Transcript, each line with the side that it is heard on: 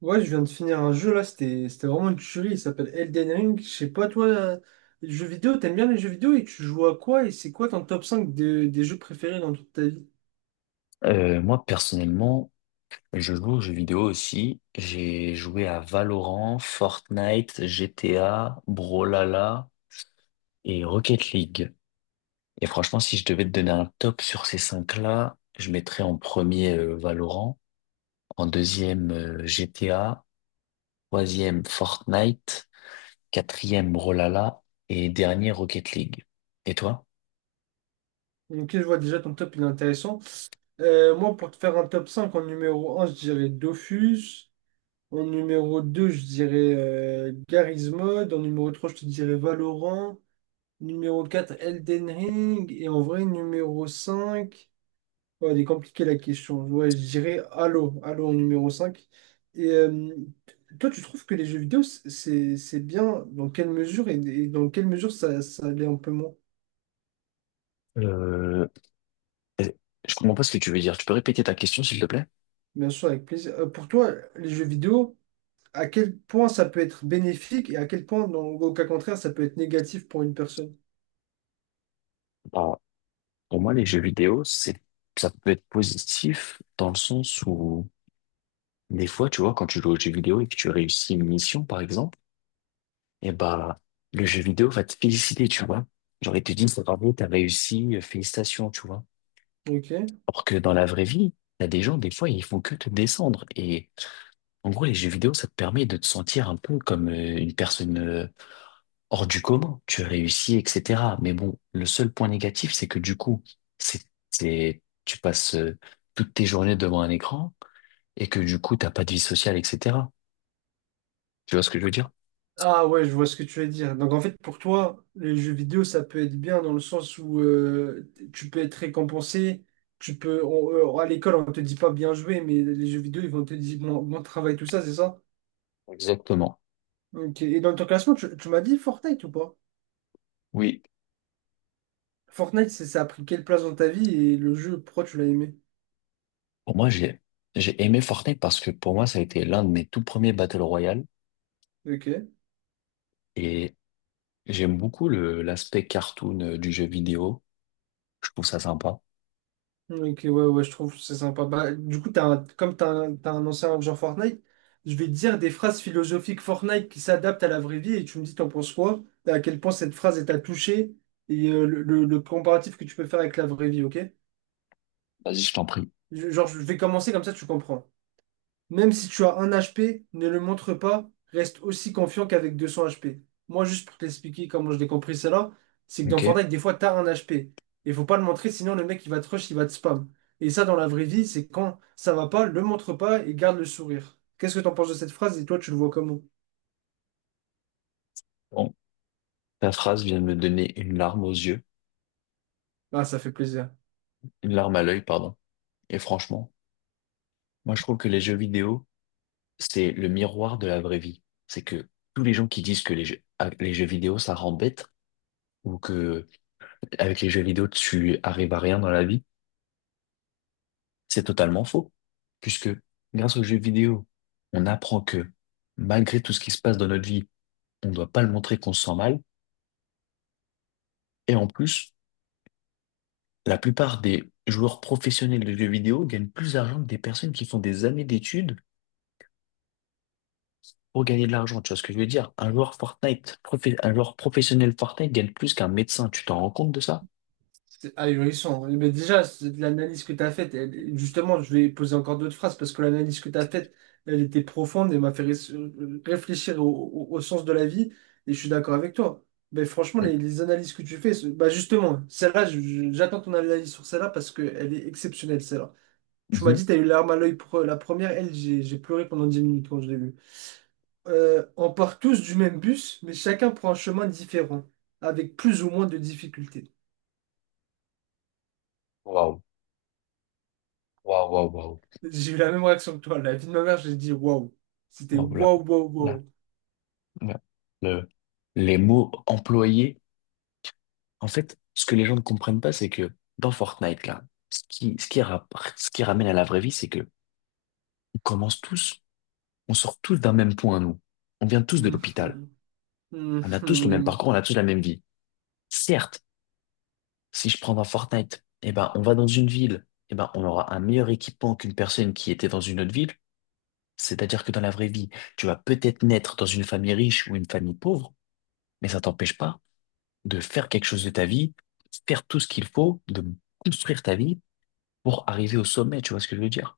right: Ouais, je viens de finir un jeu là, c'était vraiment une tuerie, il s'appelle Elden Ring. Je sais pas, toi, les jeux vidéo, t'aimes bien les jeux vidéo et tu joues à quoi et c'est quoi ton top cinq des jeux préférés dans toute ta vie?
left: Moi, personnellement, je joue aux jeux vidéo aussi. J'ai joué à Valorant, Fortnite, GTA, Brawlhalla et Rocket League. Et franchement, si je devais te donner un top sur ces cinq-là, je mettrais en premier Valorant, en deuxième GTA, troisième Fortnite, quatrième Brawlhalla et dernier Rocket League. Et toi?
right: Ok, je vois déjà ton top, il est intéressant. Moi, pour te faire un top 5, en numéro un, je dirais Dofus. En numéro 2, je dirais Garry's Mod. En numéro 3, je te dirais Valorant. Numéro 4, Elden Ring. Et en vrai, numéro 5. Ouais, elle est compliquée la question. Ouais, je dirais Halo, Halo en numéro cinq. Et toi, tu trouves que les jeux vidéo, c'est bien dans quelle mesure et, dans quelle mesure ça, ça l'est un peu moins?
left: Euh, je comprends pas ce que tu veux dire. Tu peux répéter ta question, s'il te plaît?
right: Bien sûr, avec plaisir. Pour toi, les jeux vidéo, à quel point ça peut être bénéfique et à quel point, au cas contraire, ça peut être négatif pour une personne?
left: Pour moi, les jeux vidéo, ça peut être positif dans le sens où, des fois, tu vois, quand tu joues aux jeux vidéo et que tu réussis une mission, par exemple, et bah, le jeu vidéo va te féliciter, tu vois. Genre, il te dit, c'est bravo, t'as réussi, félicitations, tu vois.
right: Ok.
left: Alors que dans la vraie vie, t'as des gens, des fois, ils font que te descendre. Et, en gros, les jeux vidéo, ça te permet de te sentir un peu comme une personne, hors du commun, tu réussis, etc. Mais bon, le seul point négatif, c'est que du coup, c'est, tu passes toutes tes journées devant un écran et que du coup, t'as pas de vie sociale, etc. Tu vois ce que je veux dire?
right: Ah ouais, je vois ce que tu veux dire. Donc en fait, pour toi, les jeux vidéo, ça peut être bien dans le sens où tu peux être récompensé, à l'école, on te dit pas bien joué, mais les jeux vidéo, ils vont te dire bon, bon travail, tout ça, c'est ça?
left: Exactement.
right: Ok. Et dans ton classement, tu m'as dit Fortnite ou pas?
left: Oui.
right: Fortnite, ça a pris quelle place dans ta vie et le jeu, pourquoi tu l'as aimé?
left: Pour moi, j'ai aimé Fortnite parce que pour moi, ça a été l'un de mes tout premiers Battle Royale
right: Ok.
left: et j'aime beaucoup l'aspect cartoon du jeu vidéo. Je trouve ça sympa.
right: Ok, ouais, ouais, je trouve que c'est sympa. Bah, du coup, comme t'as un ancien joueur Fortnite, je vais te dire des phrases philosophiques Fortnite qui s'adaptent à la vraie vie et tu me dis t'en penses quoi, et à quel point cette phrase elle t'a touché et le comparatif que tu peux faire avec la vraie vie, ok?
left: Vas-y, je t'en prie.
right: Genre, je vais commencer comme ça, tu comprends. Même si tu as un HP, ne le montre pas, reste aussi confiant qu'avec 200 HP. Moi, juste pour t'expliquer comment je l'ai compris cela, c'est que
left: Ok.
right: dans Fortnite, des fois, t'as un HP. Il faut pas le montrer, sinon le mec, il va te rush, il va te spam. Et ça, dans la vraie vie, c'est quand ça va pas, le montre pas et garde le sourire. Qu'est-ce que t'en penses de cette phrase et toi, tu le vois comment?
left: Bon, ta phrase vient de me donner une larme aux yeux,
right: Ah, ça fait plaisir.
left: une larme à l'œil, pardon. Et franchement, moi, je trouve que les jeux vidéo, c'est le miroir de la vraie vie. C'est que tous les gens qui disent que les jeux, ah, les jeux vidéo, ça rend bête ou que avec les jeux vidéo, tu arrives à rien dans la vie, c'est totalement faux. Puisque grâce aux jeux vidéo, on apprend que malgré tout ce qui se passe dans notre vie, on ne doit pas le montrer qu'on se sent mal. Et en plus, la plupart des joueurs professionnels de jeux vidéo gagnent plus d'argent que des personnes qui font des années d'études pour gagner de l'argent, tu vois ce que je veux dire? Un joueur Fortnite, un joueur professionnel Fortnite gagne plus qu'un médecin, tu t'en rends compte de ça?
right: C'est ahurissant. Mais déjà, l'analyse que tu as faite, justement, je vais poser encore d'autres phrases parce que l'analyse que tu as faite, elle était profonde et m'a fait réfléchir au, au sens de la vie. Et je suis d'accord avec toi. Mais franchement,
left: Mm.
right: les analyses que tu fais, bah justement, celle-là, j'attends ton analyse sur celle-là parce qu'elle est exceptionnelle, celle-là. Tu m'as
left: Mhm.
right: dit, tu as eu larme à l'œil pour la première. Elle, j'ai pleuré pendant 10 minutes quand je l'ai vue. On part tous du même bus, mais chacun prend un chemin différent, avec plus ou moins de difficultés.
left: Waouh, waouh, waouh, waouh.
right: J'ai eu la même réaction que toi. La vie de ma mère, j'ai dit waouh. C'était
left: Wow, là,
right: waouh, waouh,
left: là,
right: waouh.
left: là. Le- les mots employés, en fait, ce que les gens ne comprennent pas, c'est que dans Fortnite, là, ce qui, ce qui, ra- ce qui ramène à la vraie vie, c'est que on commence tous, on sort tous d'un même point, nous. On vient tous de l'hôpital.
right: Mhm.
left: On a tous le même parcours,
right: Mhm.
left: on a tous la même vie. Certes, si je prends dans Fortnite, eh ben, on va dans une ville, eh ben, on aura un meilleur équipement qu'une personne qui était dans une autre ville. C'est-à-dire que dans la vraie vie, tu vas peut-être naître dans une famille riche ou une famille pauvre, mais ça t'empêche pas de faire quelque chose de ta vie, faire tout ce qu'il faut, de construire ta vie pour arriver au sommet, tu vois ce que je veux dire?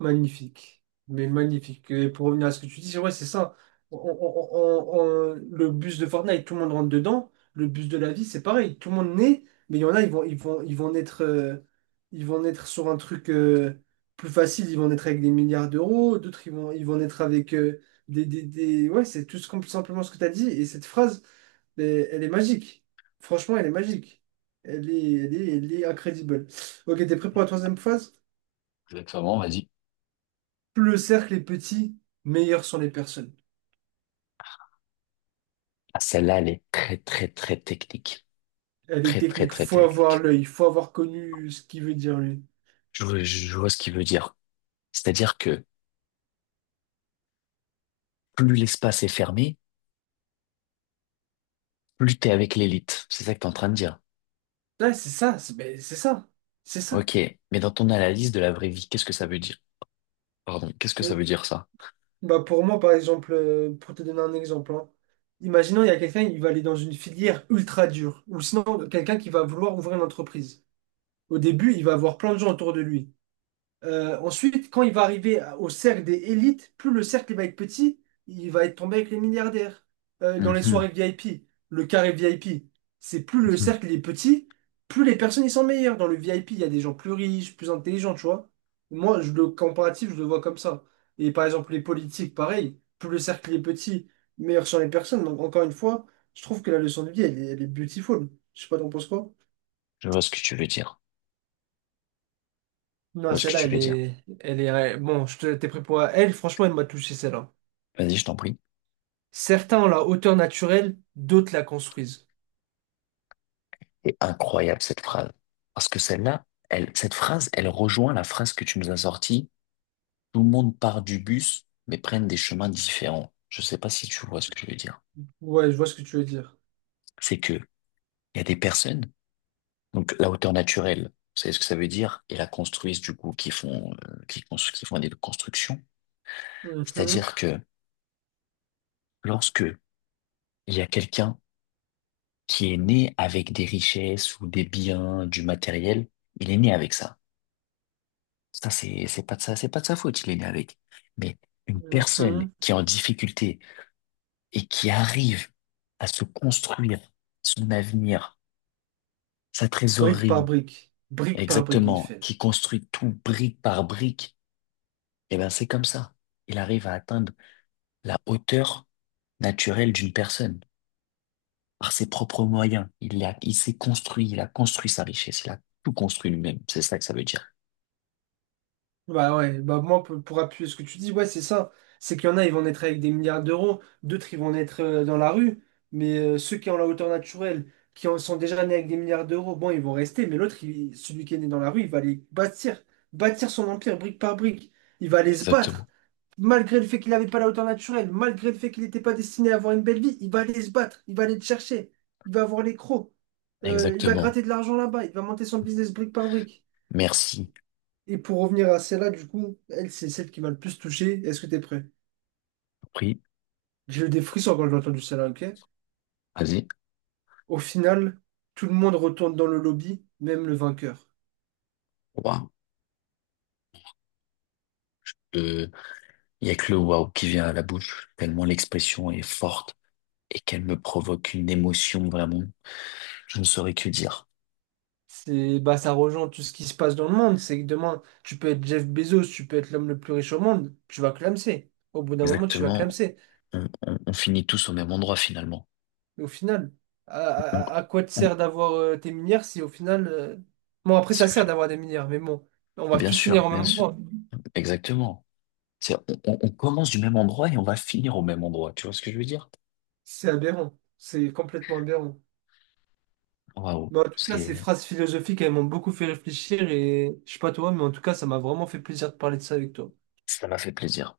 right: Magnifique. Mais magnifique. Et pour revenir à ce que tu dis, c'est ouais, c'est ça. On- on- le bus de Fortnite, tout le monde rentre dedans. Le bus de la vie, c'est pareil. Tout le monde naît, mais il y en a, ils vont naître sur un truc plus facile. Ils vont naître avec des milliards d'euros. D'autres, ils vont naître avec Ouais, c'est tout simplement ce que tu as dit. Et cette phrase. Mais elle est magique. Franchement, elle est magique. Elle est incredible. Ok, t'es prêt pour la troisième phase?
left: Exactement, vas-y.
right: Plus le cercle est petit, meilleures sont les personnes.
left: Ah, celle-là, elle est très, très, très technique.
right: Elle est
left: Très, très,
right: technique.
left: très
right: Faut avoir
left: technique.
right: l'œil. Faut avoir connu ce qu'il veut dire lui.
left: Je vois ce qu'il veut dire. C'est-à-dire que plus l'espace est fermé, plus t'es avec l'élite. C'est ça que t'es en train de dire.
right: Ouais, c'est ça. C'est ben, c'est ça. C'est ça.
left: Ok, mais dans ton analyse de la vraie vie, qu'est-ce que ça veut dire? Pardon, qu'est-ce que
right: Euh,
left: ça veut dire ça?
right: Bah pour moi, par exemple, pour te donner un exemple, hein, imaginons il y a quelqu'un qui va aller dans une filière ultra dure, ou sinon quelqu'un qui va vouloir ouvrir une entreprise. Au début, il va avoir plein de gens autour de lui. Ensuite, quand il va arriver au cercle des élites, plus le cercle il va être petit, il va être tombé avec les milliardaires. Dans les soirées
left: Mhm,
right: VIP, le carré VIP, c'est plus le
left: mhm.
right: cercle il est petit, plus les personnes ils sont meilleures. Dans le VIP, il y a des gens plus riches, plus intelligents, tu vois. Moi, le comparatif, je le vois comme ça. Et par exemple, les politiques, pareil, plus le cercle il est petit, meilleures sont les personnes. Donc, encore une fois, je trouve que la leçon de vie, elle est beautiful. Je sais pas, t'en penses quoi?
left: Je vois ce que tu veux dire. Je
right: Non,
left: vois ce que
right: celle-là,
left: tu veux dire.
right: elle est, bon, t'es prêt pour elle. Franchement, elle m'a touché celle-là.
left: Vas-y, je t'en prie.
right: Certains ont la hauteur naturelle, d'autres la construisent.
left: C'est incroyable cette phrase. Parce que celle-là, elle, cette phrase, elle rejoint la phrase que tu nous as sortie. Tout le monde part du bus, mais prennent des chemins différents. Je sais pas si tu vois ce que je veux dire.
right: Ouais, je vois ce que tu veux dire.
left: C'est que il y a des personnes. Donc la hauteur naturelle, vous savez ce que ça veut dire? Et la construisent du coup qui font qui font des constructions.
right: Mhm,
left: C'est-à-dire que lorsque il y a quelqu'un qui est né avec des richesses ou des biens, du matériel, il est né avec ça. Ça c'est pas de ça, c'est pas de sa faute, il est né avec. Mais une personne
right: mhm.
left: qui est en difficulté et qui arrive à se construire son avenir, sa trésorerie,
right: Brique par brique, il
left: exactement,
right: fait.
left: qui construit tout brique par brique, eh ben c'est comme ça il arrive à atteindre la hauteur naturelle d'une personne par ses propres moyens. Il s'est construit, il a construit sa richesse, il a tout construit lui-même. C'est ça que ça veut dire.
right: Bah ouais, bah moi pour appuyer ce que tu dis, ouais, c'est ça. C'est qu'il y en a, ils vont naître avec des milliards d'euros, d'autres, ils vont naître dans la rue, mais ceux qui ont la hauteur naturelle, qui en sont déjà nés avec des milliards d'euros, bon, ils vont rester, mais l'autre, celui qui est né dans la rue, il va aller bâtir, bâtir son empire brique par brique. Il va aller se battre,
left: Exactement.
right: malgré le fait qu'il n'avait pas la hauteur naturelle, malgré le fait qu'il n'était pas destiné à avoir une belle vie, il va aller se battre, il va aller le chercher, il va avoir les crocs. Il va
left: Exactement.
right: gratter de l'argent là-bas, il va monter son business brique par brique.
left: Merci.
right: Et pour revenir à celle-là, du coup, elle, c'est celle qui m'a le plus touché. Est-ce que t'es prêt?
left: Pris,
right: J'ai eu des frissons quand j'ai entendu celle-là, ok?
left: vas-y.
right: Au final, tout le monde retourne dans le lobby, même le vainqueur.
left: Waouh. Euh, Il y a que le waouh qui vient à la bouche, tellement l'expression est forte et qu'elle me provoque une émotion vraiment. Je ne saurais que dire.
right: C'est, bah, ça rejoint tout ce qui se passe dans le monde. C'est que demain, tu peux être Jeff Bezos, tu peux être l'homme le plus riche au monde, tu vas clamser. Au bout d'un moment, tu vas
left: Exactement.
right: clamser.
left: On finit tous au même endroit finalement.
right: Mais au final,
left: On-
right: à quoi te
left: on-
right: sert d'avoir tes milliards si au final. Bon, après, ça sert d'avoir des milliards, mais bon, on va
left: bien
right: tous
left: sûr,
right: finir au
left: bien
right: même
left: sûr.
right: endroit.
left: Exactement. On commence du même endroit et on va finir au même endroit. Tu vois ce que je veux dire?
right: C'est aberrant. C'est complètement aberrant.
left: Waouh,
right: Mais en tout cas, ces
left: c'est,
right: phrases philosophiques, elles m'ont beaucoup fait réfléchir et je sais pas toi, mais en tout cas, ça m'a vraiment fait plaisir de parler de ça avec toi.
left: ça m'a fait plaisir.